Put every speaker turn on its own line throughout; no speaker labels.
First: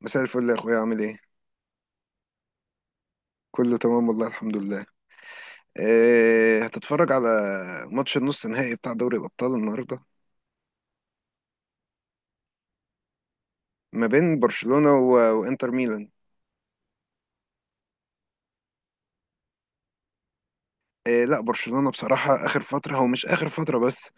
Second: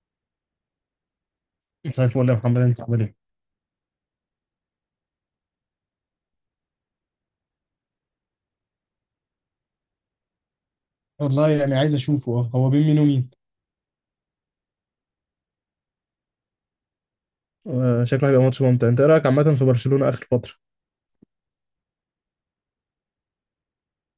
مساء الفل يا اخويا، عامل ايه؟
مساء الفل يا محمد انت عامل ايه؟
كله تمام والله الحمد لله. إيه، هتتفرج على ماتش النص النهائي بتاع دوري الابطال النهارده؟
والله يعني عايز اشوفه هو بين مين ومين؟
ما بين برشلونة وانتر ميلان.
شكله هيبقى ماتش ممتع. انت ايه رايك عامه في برشلونه اخر فتره؟
إيه، لا، برشلونة بصراحة اخر فترة، هو مش اخر فترة بس،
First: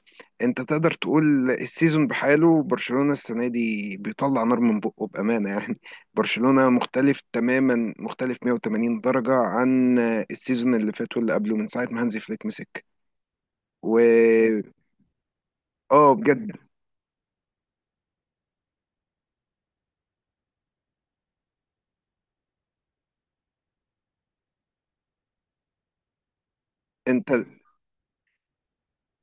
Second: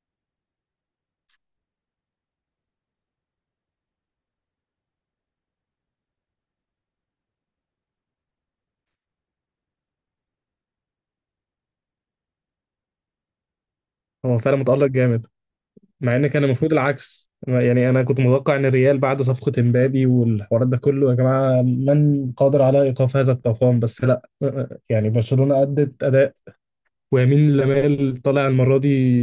انت تقدر تقول السيزون بحاله. برشلونة السنة دي بيطلع نار من بقه، بأمانة يعني. برشلونة مختلف تماما، مختلف 180 درجة عن السيزون اللي فات واللي قبله، من ساعة ما هانزي فليك مسك و
هو فعلا متالق جامد.
اه،
مع ان كان
بجد.
المفروض العكس، يعني انا كنت متوقع ان الريال بعد صفقه امبابي والحوارات ده كله يا جماعه، من قادر على ايقاف هذا الطوفان؟ بس لا. يعني برشلونه ادت اداء
انت،
ويمين لمال طالع المره دي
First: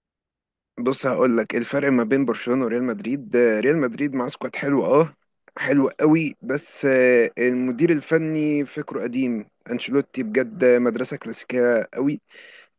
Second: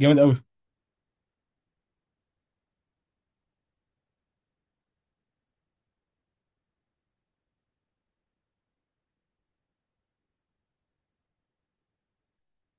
جامد قوي.
بص هقول لك الفرق ما بين برشلونة وريال مدريد. ريال مدريد مع سكواد حلو، اه، حلو قوي، بس المدير الفني فكره قديم. انشيلوتي بجد مدرسة كلاسيكية قوي.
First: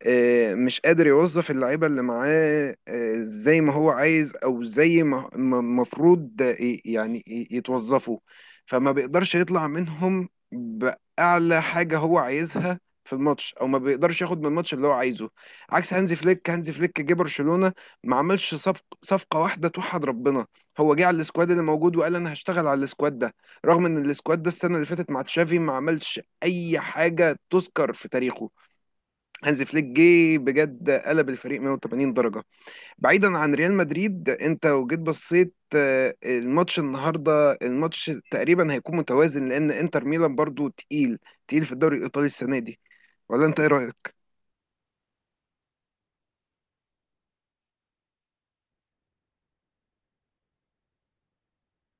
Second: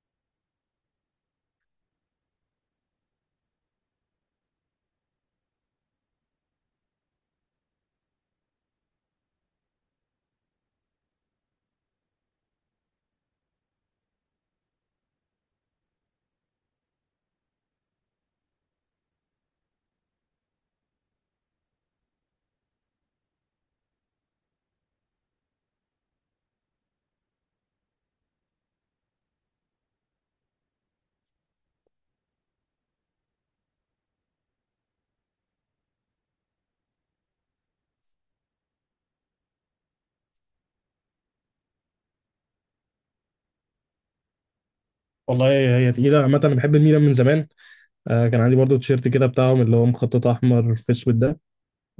مش قادر يوظف اللعيبة اللي معاه زي ما هو عايز، أو زي ما المفروض يعني يتوظفوا. فما بيقدرش يطلع منهم بأعلى حاجة هو عايزها في الماتش، أو ما بيقدرش ياخد من الماتش اللي هو عايزه، عكس هانزي فليك. هانزي فليك جه برشلونة، ما عملش صفقة واحدة توحد ربنا. هو جه على السكواد اللي موجود، وقال أنا هشتغل على السكواد ده، رغم إن السكواد ده السنة اللي فاتت مع تشافي ما عملش أي حاجة تذكر في تاريخه. هانز فليك جه بجد قلب الفريق 180 درجة. بعيدا عن ريال مدريد، انت لو جيت بصيت الماتش النهاردة، الماتش تقريبا هيكون متوازن، لان انتر ميلان برضو تقيل، تقيل في الدوري الايطالي السنة دي. ولا انت ايه رأيك؟
والله هي تقيلة عامة. أنا بحب الميلان من زمان. كان عندي برضو تيشيرت كده بتاعهم، اللي هو مخطط أحمر في أسود ده.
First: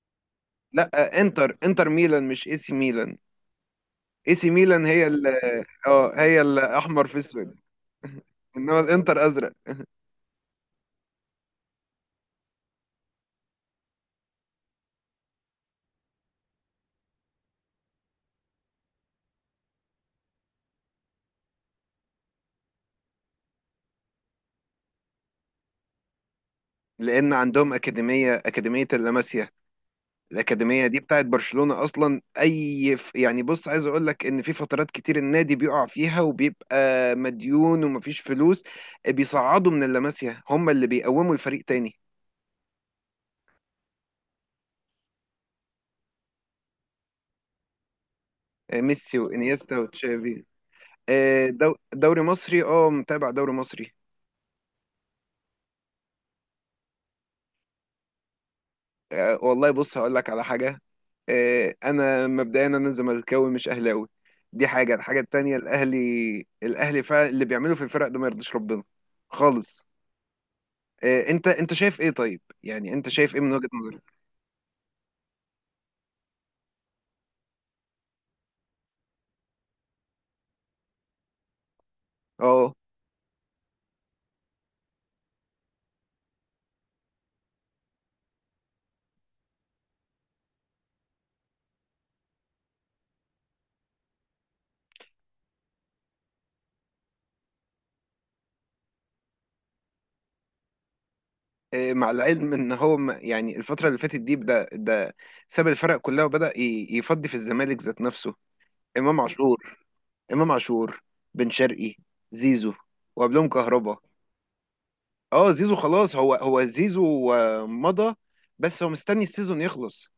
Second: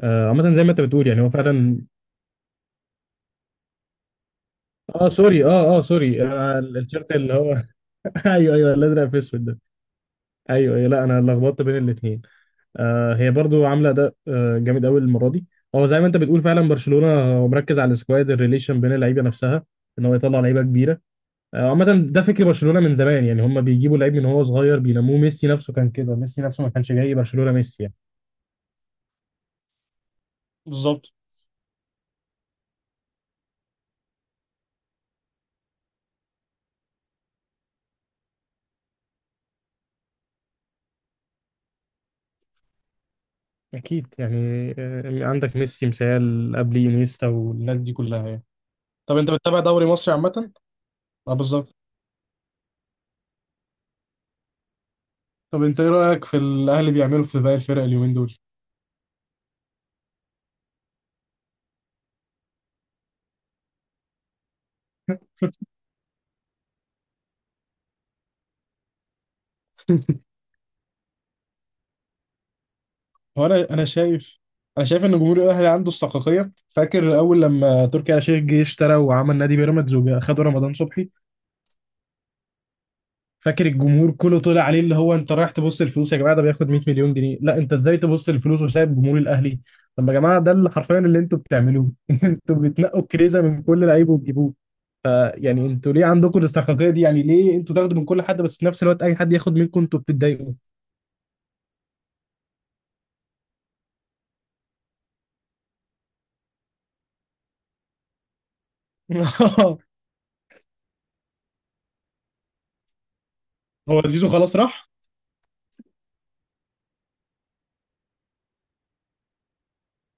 عامة زي ما أنت بتقول يعني
لا،
هو فعلا.
انتر ميلان مش اي سي ميلان. اي سي ميلان هي
اه سوري اه اه
اه،
سوري
هي
آه ال-
الاحمر
الشرط
في
اللي هو
اسود.
ايوه ايوه،
انما
الازرق في
الانتر
اسود
ازرق.
ده. ايوه ايوه، لا انا لخبطت بين الاثنين. هي برضو عامله ده جامد قوي المره دي. هو زي ما انت بتقول فعلا برشلونه، هو مركز على السكواد، الريليشن بين اللعيبه نفسها، ان هو يطلع لعيبه كبيره. عامه ده فكر برشلونه من زمان. يعني هم بيجيبوا لعيب من هو صغير بينموه. ميسي نفسه كان كده، ميسي نفسه ما كانش جاي
لان
برشلونه
عندهم
ميسي يعني.
اكاديمية، اللاماسيا. الأكاديمية دي
بالظبط.
بتاعت برشلونة أصلا. يعني بص، عايز أقول لك إن في فترات كتير النادي بيقع فيها وبيبقى مديون ومفيش فلوس، بيصعدوا من اللاماسيا، هم اللي بيقوموا الفريق تاني.
اكيد يعني. عندك ميسي مثال، قبل انيستا والناس دي كلها يعني. طب
ميسي
انت بتتابع
وإنيستا
دوري مصري
وتشافي.
عامه؟ اه بالظبط.
دوري مصري، أه متابع دوري مصري.
طب انت ايه رأيك في الاهلي بيعملوا في باقي الفرق اليومين دول؟
والله بص هقول لك على حاجة. أنا مبدئيا زملكاوي مش أهلاوي. دي حاجة. الحاجة التانية، الأهلي، الأهلي فعلا اللي بيعمله في الفرق ده ما يرضيش ربنا خالص. انت شايف ايه؟ طيب يعني انت شايف ايه
هو
من وجهة
انا
نظرك؟
شايف انا شايف ان جمهور الاهلي عنده استحقاقيه. فاكر اول لما تركي آل الشيخ جه اشترى وعمل نادي بيراميدز وخدوا رمضان صبحي،
اه.
فاكر الجمهور كله طلع عليه؟ اللي هو انت رايح تبص الفلوس يا جماعه، ده بياخد 100 مليون جنيه، لا انت ازاي تبص الفلوس وسايب جمهور الاهلي؟ طب يا جماعه ده اللي حرفيا اللي انتوا بتعملوه. انتوا بتنقوا كريزه من كل لعيب وتجيبوه، فيعني انتوا ليه عندكم الاستحقاقيه دي؟ يعني ليه انتوا تاخدوا من كل حد، بس في نفس الوقت اي حد ياخد منكم انتوا بتتضايقوا؟
مع العلم ان هو يعني الفترة اللي فاتت دي بدأ ده. ساب الفرق كلها وبدأ يفضي في الزمالك ذات نفسه. امام عاشور. امام عاشور. بن شرقي. زيزو. وقبلهم كهربا.
هو زيزو خلاص راح.
اه، زيزو خلاص. هو زيزو مضى. بس هو مستني السيزون يخلص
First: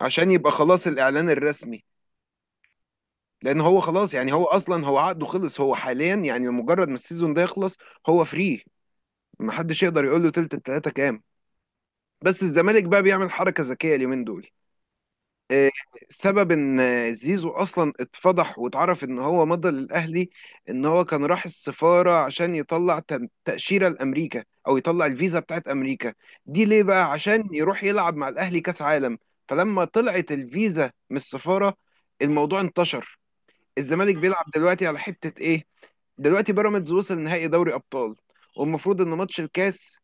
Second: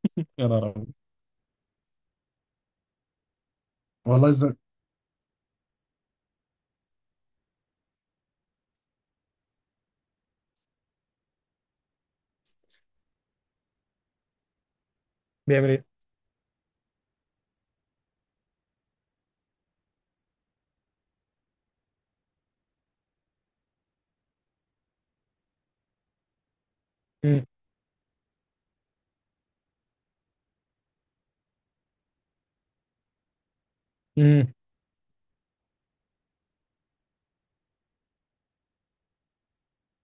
عشان
يا
يبقى
نهار
خلاص
أبيض.
الاعلان الرسمي. لان هو خلاص
والله
يعني، هو
ازاي.
اصلا هو عقده خلص، هو حاليا يعني مجرد ما السيزون ده يخلص هو فري. محدش يقدر يقول له تلت التلاته كام. بس الزمالك بقى بيعمل حركه ذكيه اليومين دول.
بيعمل
آه،
ايه؟
سبب ان زيزو اصلا اتفضح واتعرف ان هو مضى للاهلي، ان هو كان راح السفاره عشان يطلع تاشيره لامريكا، او يطلع الفيزا بتاعت امريكا دي، ليه بقى؟
امم.
عشان يروح يلعب مع الاهلي كاس عالم. فلما طلعت الفيزا من السفاره، الموضوع انتشر. الزمالك بيلعب
امم.
دلوقتي على حته ايه؟ دلوقتي بيراميدز وصل نهائي دوري ابطال، والمفروض ان ماتش الكاس،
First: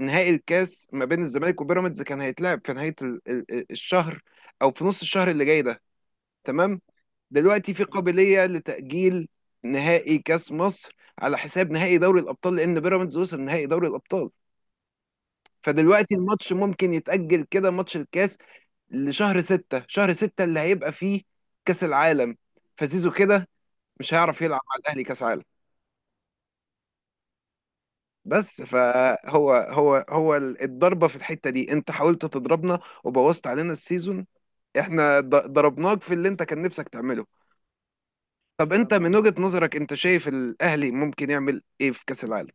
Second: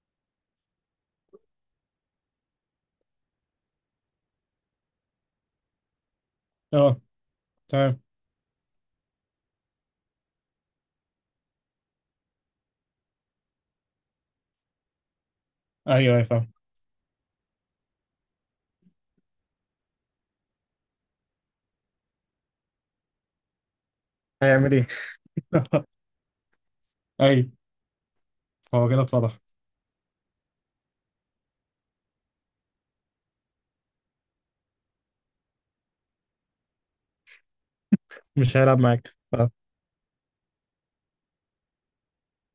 نهائي الكاس ما بين الزمالك وبيراميدز، كان هيتلعب في نهاية الشهر، أو في نص الشهر اللي جاي ده، تمام.
اه.
دلوقتي في
تمام.
قابلية لتأجيل نهائي كاس مصر على حساب نهائي دوري الأبطال، لأن بيراميدز وصل نهائي دوري الأبطال. فدلوقتي
ايوه ايوه
الماتش
فاهم.
ممكن يتأجل كده، ماتش الكاس، لشهر ستة. شهر ستة اللي هيبقى فيه كاس العالم. فزيزو كده مش هيعرف يلعب
هيعمل
مع
ايه.
الأهلي كاس عالم.
ايوه.
بس،
هو كده اتفضح.
فهو هو هو الضربة في الحتة دي، انت حاولت تضربنا وبوظت علينا السيزون، احنا ضربناك في اللي انت كان نفسك تعمله.
مش
طب
هيلعب
انت
معاك
من وجهة
آه.
نظرك انت شايف الاهلي ممكن يعمل ايه في كاس العالم؟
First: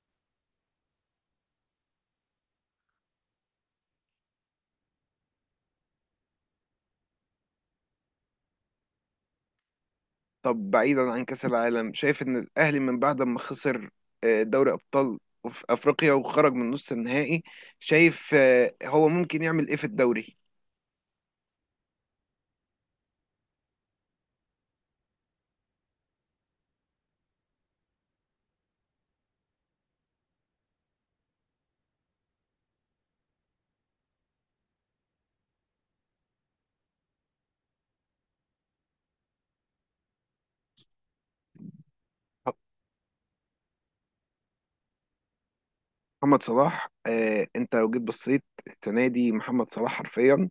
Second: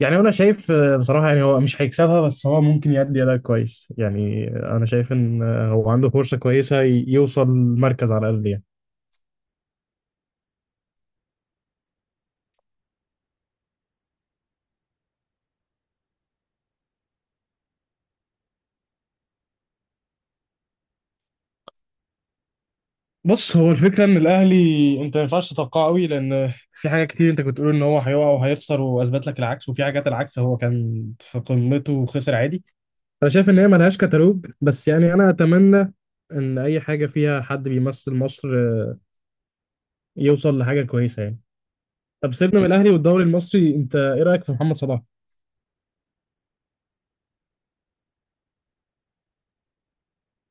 يعني انا شايف بصراحه يعني هو مش هيكسبها، بس هو ممكن يأدي اداء كويس. يعني انا شايف ان هو عنده فرصه كويسه يوصل المركز على الاقل يعني.
طب بعيدا عن كاس العالم، شايف ان الاهلي من بعد ما خسر دوري ابطال في افريقيا وخرج من نص النهائي، شايف هو ممكن يعمل ايه في الدوري؟
بص، هو الفكره ان الاهلي انت ما ينفعش تتوقعه قوي. لان في حاجات كتير انت كنت بتقول ان هو هيقع وهيخسر واثبت لك العكس، وفي حاجات العكس هو كان في قمته وخسر عادي. انا شايف ان هي ملهاش كتالوج، بس يعني انا اتمنى ان اي حاجه فيها حد بيمثل مصر يوصل لحاجه كويسه يعني. طب سيبنا من الاهلي والدوري المصري. انت ايه رايك في محمد صلاح؟
محمد صلاح، انت لو جيت بصيت السنه دي محمد صلاح حرفيا،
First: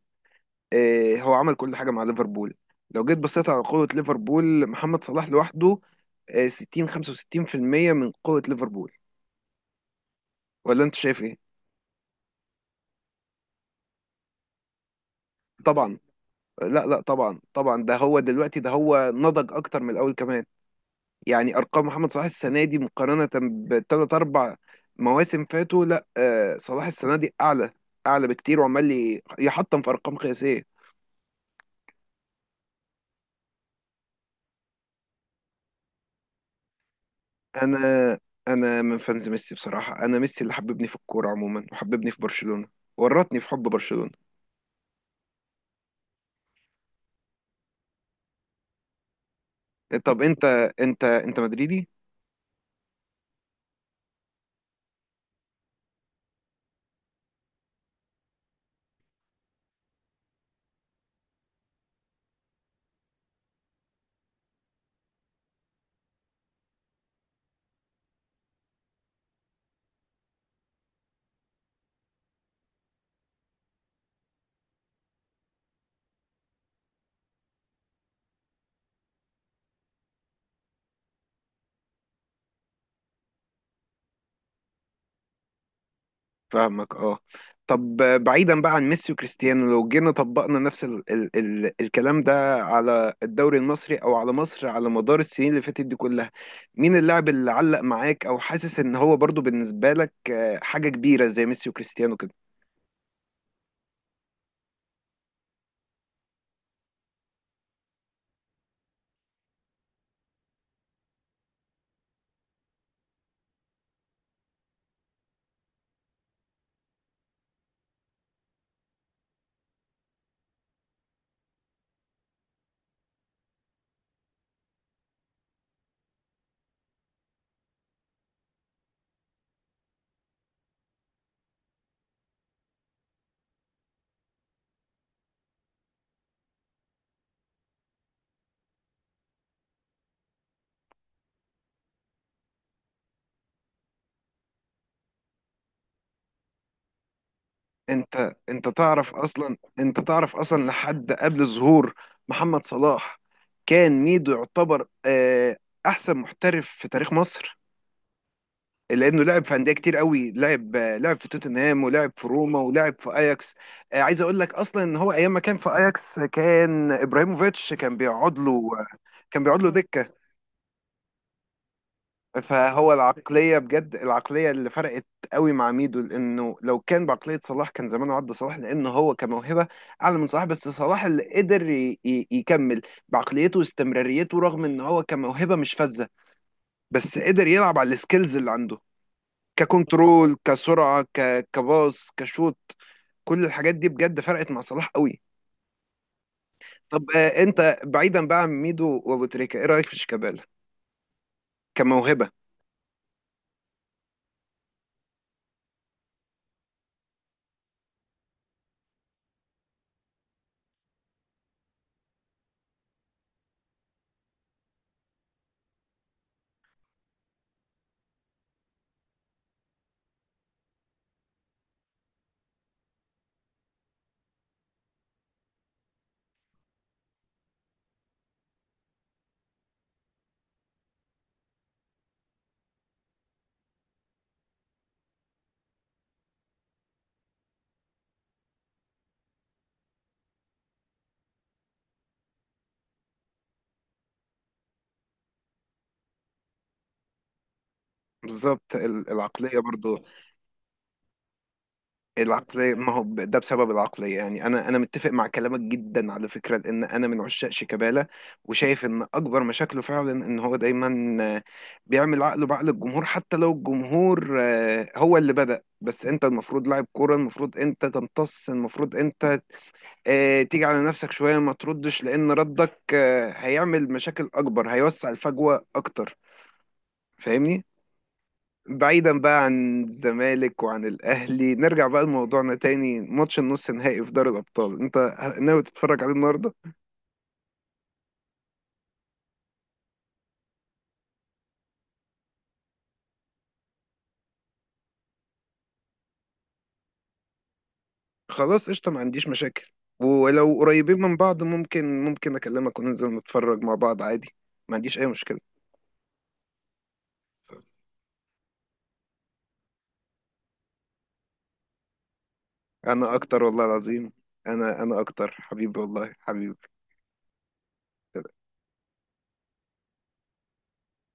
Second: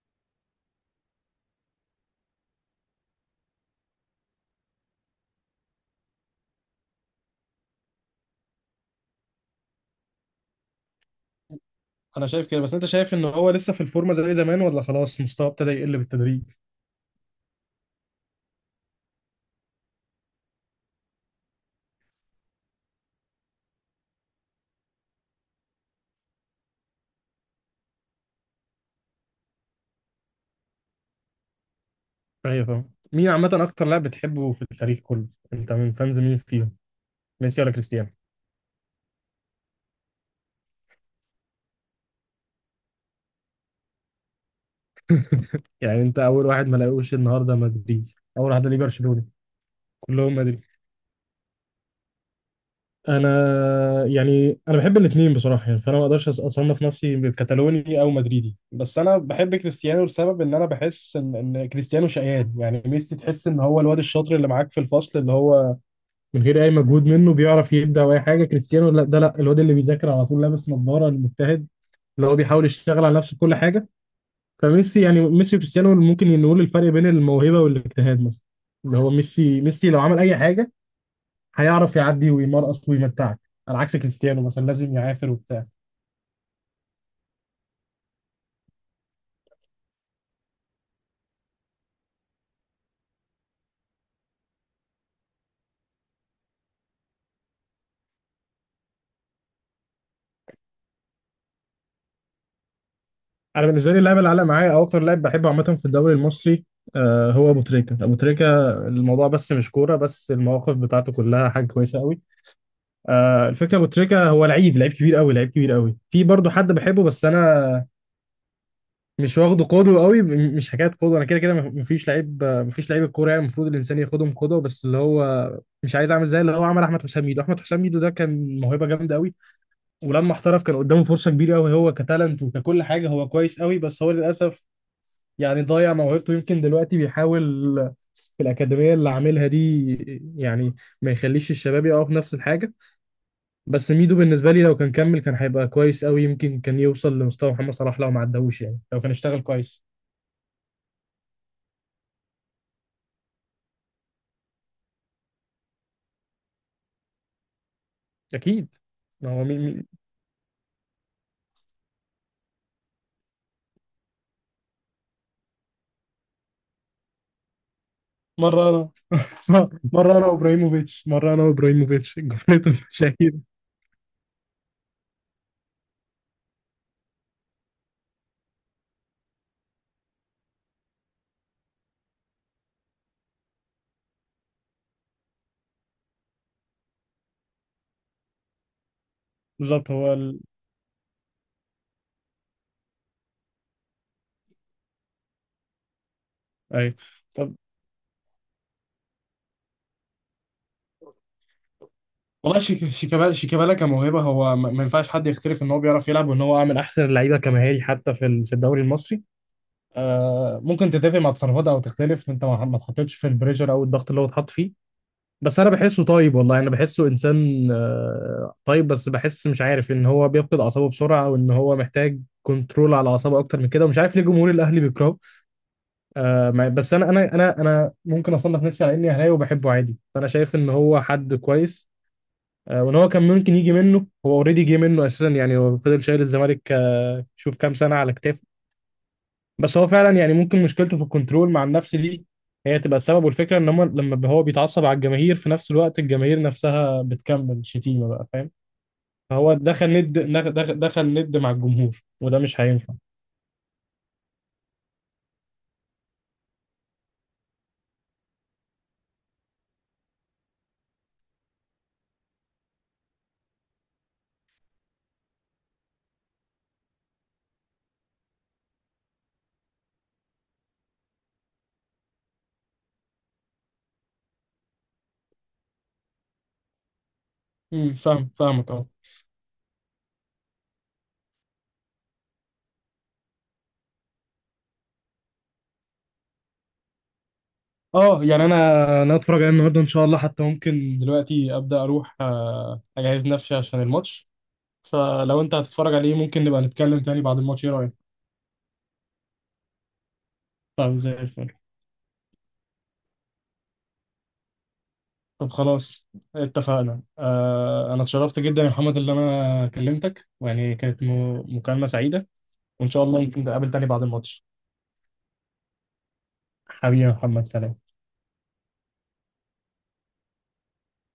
إيه، هو عمل كل حاجة مع ليفربول. لو جيت بصيت على قوة ليفربول، محمد صلاح لوحده 60 65% من قوة ليفربول. ولا انت شايف ايه؟
انا شايف كده، بس انت شايف ان هو لسه في الفورمه زي زمان، ولا خلاص مستواه ابتدى
طبعا.
يقل بالتدريج؟
لا، لا، طبعا طبعا. ده هو دلوقتي، ده هو نضج اكتر من الاول كمان. يعني ارقام محمد صلاح السنة دي مقارنة بثلاث اربع مواسم فاتوا، لا، صلاح السنة دي اعلى، اعلى بكتير، وعمال يحطم في ارقام قياسية.
ايوه فاهم. مين عامه اكتر لاعب بتحبه في التاريخ كله؟ انت من فانز مين فيهم، ميسي ولا
انا
كريستيانو؟
انا من فانز ميسي بصراحه. انا ميسي اللي حببني في الكوره عموما، وحببني في برشلونه، ورطني في حب برشلونه.
يعني انت اول واحد ما لاقوش النهارده مدريدي اول واحد ليه برشلوني
طب
كلهم
انت
مدريد
انت انت مدريدي؟
انا يعني انا بحب الاثنين بصراحه، يعني فانا ما اقدرش اصنف نفسي كتالوني او مدريدي. بس انا بحب كريستيانو لسبب ان انا بحس ان كريستيانو شقيان. يعني ميسي تحس ان هو الواد الشاطر اللي معاك في الفصل، اللي هو من غير اي مجهود منه بيعرف يبدع او اي حاجه. كريستيانو لا، ده لا الواد اللي بيذاكر على طول، لابس نظاره، المجتهد، اللي هو بيحاول يشتغل على نفسه في كل حاجه. فميسي يعني ميسي وكريستيانو ممكن نقول الفرق بين الموهبه والاجتهاد مثلا. اللي هو ميسي لو عمل اي حاجه هيعرف يعدي ويمرقص ويمتعك، على عكس كريستيانو مثلا لازم يعافر وبتاع.
فاهمك، اه. طب بعيدا بقى عن ميسي وكريستيانو، لو جينا طبقنا نفس ال ال ال الكلام ده على الدوري المصري او على مصر على مدار السنين اللي فاتت دي كلها، مين اللاعب اللي علق معاك او حاسس ان هو برضو بالنسبه لك حاجه كبيره زي ميسي وكريستيانو؟
انا بالنسبه لي اللاعب اللي علق معايا او اكتر لاعب بحبه عامه في الدوري المصري، هو ابو تريكه. ابو تريكه الموضوع بس مش كوره، بس المواقف بتاعته كلها حاجه كويسه قوي. الفكره ابو تريكه هو لعيب كبير قوي، لعيب كبير قوي. في برضه حد بحبه، بس انا مش واخده قدوه قوي. مش حكايه قدوه، انا كده كده مفيش لعيب، مفيش لعيب الكوره يعني المفروض الانسان ياخدهم قدوه، بس اللي هو مش عايز اعمل زي اللي هو عمل. احمد حسام ميدو، احمد حسام ميدو ده كان موهبه جامده قوي. ولما احترف كان قدامه فرصة كبيرة قوي، هو كتالنت وككل حاجة هو كويس قوي، بس هو للأسف يعني ضيع موهبته. يمكن دلوقتي بيحاول في الأكاديمية اللي عاملها دي، يعني، ما يخليش الشباب يقعوا في نفس الحاجة. بس ميدو بالنسبة لي لو كان كمل كان هيبقى كويس قوي. يمكن كان يوصل لمستوى محمد صلاح لو ما عداهوش، يعني لو كان اشتغل كويس.
انت تعرف اصلا، لحد قبل ظهور محمد صلاح، كان ميدو يعتبر احسن محترف في تاريخ مصر،
أكيد.
لانه
ما هو
لعب في
مي...
انديه
مي...
كتير قوي، لعب لعب في توتنهام، ولعب في روما، ولعب في اياكس. عايز اقول لك اصلا ان هو ايام ما كان في اياكس كان ابراهيموفيتش كان بيقعد له.
مرة
كان بيقعد له
أنا
دكه.
مرة أنا وإبراهيموفيتش جملته
فهو
المشاهير.
العقلية بجد، العقلية اللي فرقت قوي مع ميدو، لأنه لو كان بعقلية صلاح كان زمانه عدى صلاح، لأنه هو كموهبة أعلى من صلاح. بس صلاح اللي قدر يكمل بعقليته واستمراريته، رغم إن هو كموهبة مش فذة، بس قدر يلعب على السكيلز اللي عنده،
بالظبط
ككنترول، كسرعة، كباص، كشوت، كل الحاجات دي بجد فرقت مع صلاح قوي.
أيوه.
طب
طب
أنت بعيدا بقى عن ميدو وأبو تريكة، إيه رأيك في شيكابالا كموهبة؟
والله، شيكابالا كموهبه هو ما ينفعش حد يختلف ان هو بيعرف يلعب، وان هو من احسن اللعيبه كمهاري حتى في في الدوري المصري. ممكن تتفق مع تصرفات او تختلف، انت ما اتحطيتش في البريشر او الضغط اللي هو اتحط فيه. بس انا بحسه طيب والله. انا بحسه انسان طيب، بس بحس مش عارف ان هو بيفقد اعصابه بسرعه، وان هو محتاج كنترول على اعصابه اكتر من كده. ومش عارف ليه جمهور الاهلي بيكرهه. بس انا، انا ممكن اصنف نفسي على اني اهلاوي وبحبه عادي، فانا شايف ان هو حد كويس. وان هو كان ممكن يجي منه هو اوريدي جه منه اساسا. يعني هو فضل شايل الزمالك شوف كام سنه على كتافه. بس هو فعلا يعني ممكن مشكلته في الكنترول مع النفس دي، هي تبقى السبب. والفكره ان هم لما هو بيتعصب على الجماهير، في نفس الوقت الجماهير نفسها بتكمل شتيمه بقى فاهم.
بالظبط.
فهو
العقلية
دخل
برضو،
ند، دخل ند مع الجمهور وده مش
العقلية، ما
هينفع.
هو ده بسبب العقلية. يعني أنا متفق مع كلامك جدا على فكرة، لأن أنا من عشاق شيكابالا، وشايف إن أكبر مشاكله فعلا إن هو دايما بيعمل عقله بعقل الجمهور، حتى لو الجمهور هو اللي بدأ. بس أنت المفروض لاعب كورة، المفروض أنت تمتص، المفروض أنت تيجي على نفسك شوية، ما تردش، لأن ردك هيعمل مشاكل أكبر، هيوسع الفجوة أكتر. فاهمني؟
امم، فاهم، فاهمك اه.
بعيدا بقى عن الزمالك وعن الاهلي، نرجع بقى لموضوعنا تاني، ماتش النص النهائي في دوري الابطال. انت ناوي تتفرج عليه النهارده؟
اه يعني انا اتفرج عليه النهارده ان شاء الله. حتى ممكن دلوقتي ابدا اروح اجهز نفسي عشان الماتش. فلو انت هتتفرج عليه، ممكن نبقى نتكلم تاني بعد الماتش، ايه رأيك؟
خلاص قشطه، ما عنديش مشاكل، ولو
طيب
قريبين
زي
من بعض
الفل.
ممكن اكلمك وننزل نتفرج مع بعض عادي. ما عنديش اي مشكله.
طب خلاص اتفقنا. انا اتشرفت جدا يا محمد اللي انا كلمتك، ويعني كانت مكالمة سعيدة. وان شاء
انا
الله ممكن
اكتر، والله
نتقابل تاني بعد
العظيم،
الماتش.
انا اكتر حبيبي، والله حبيبي.
حبيبي يا محمد، سلام.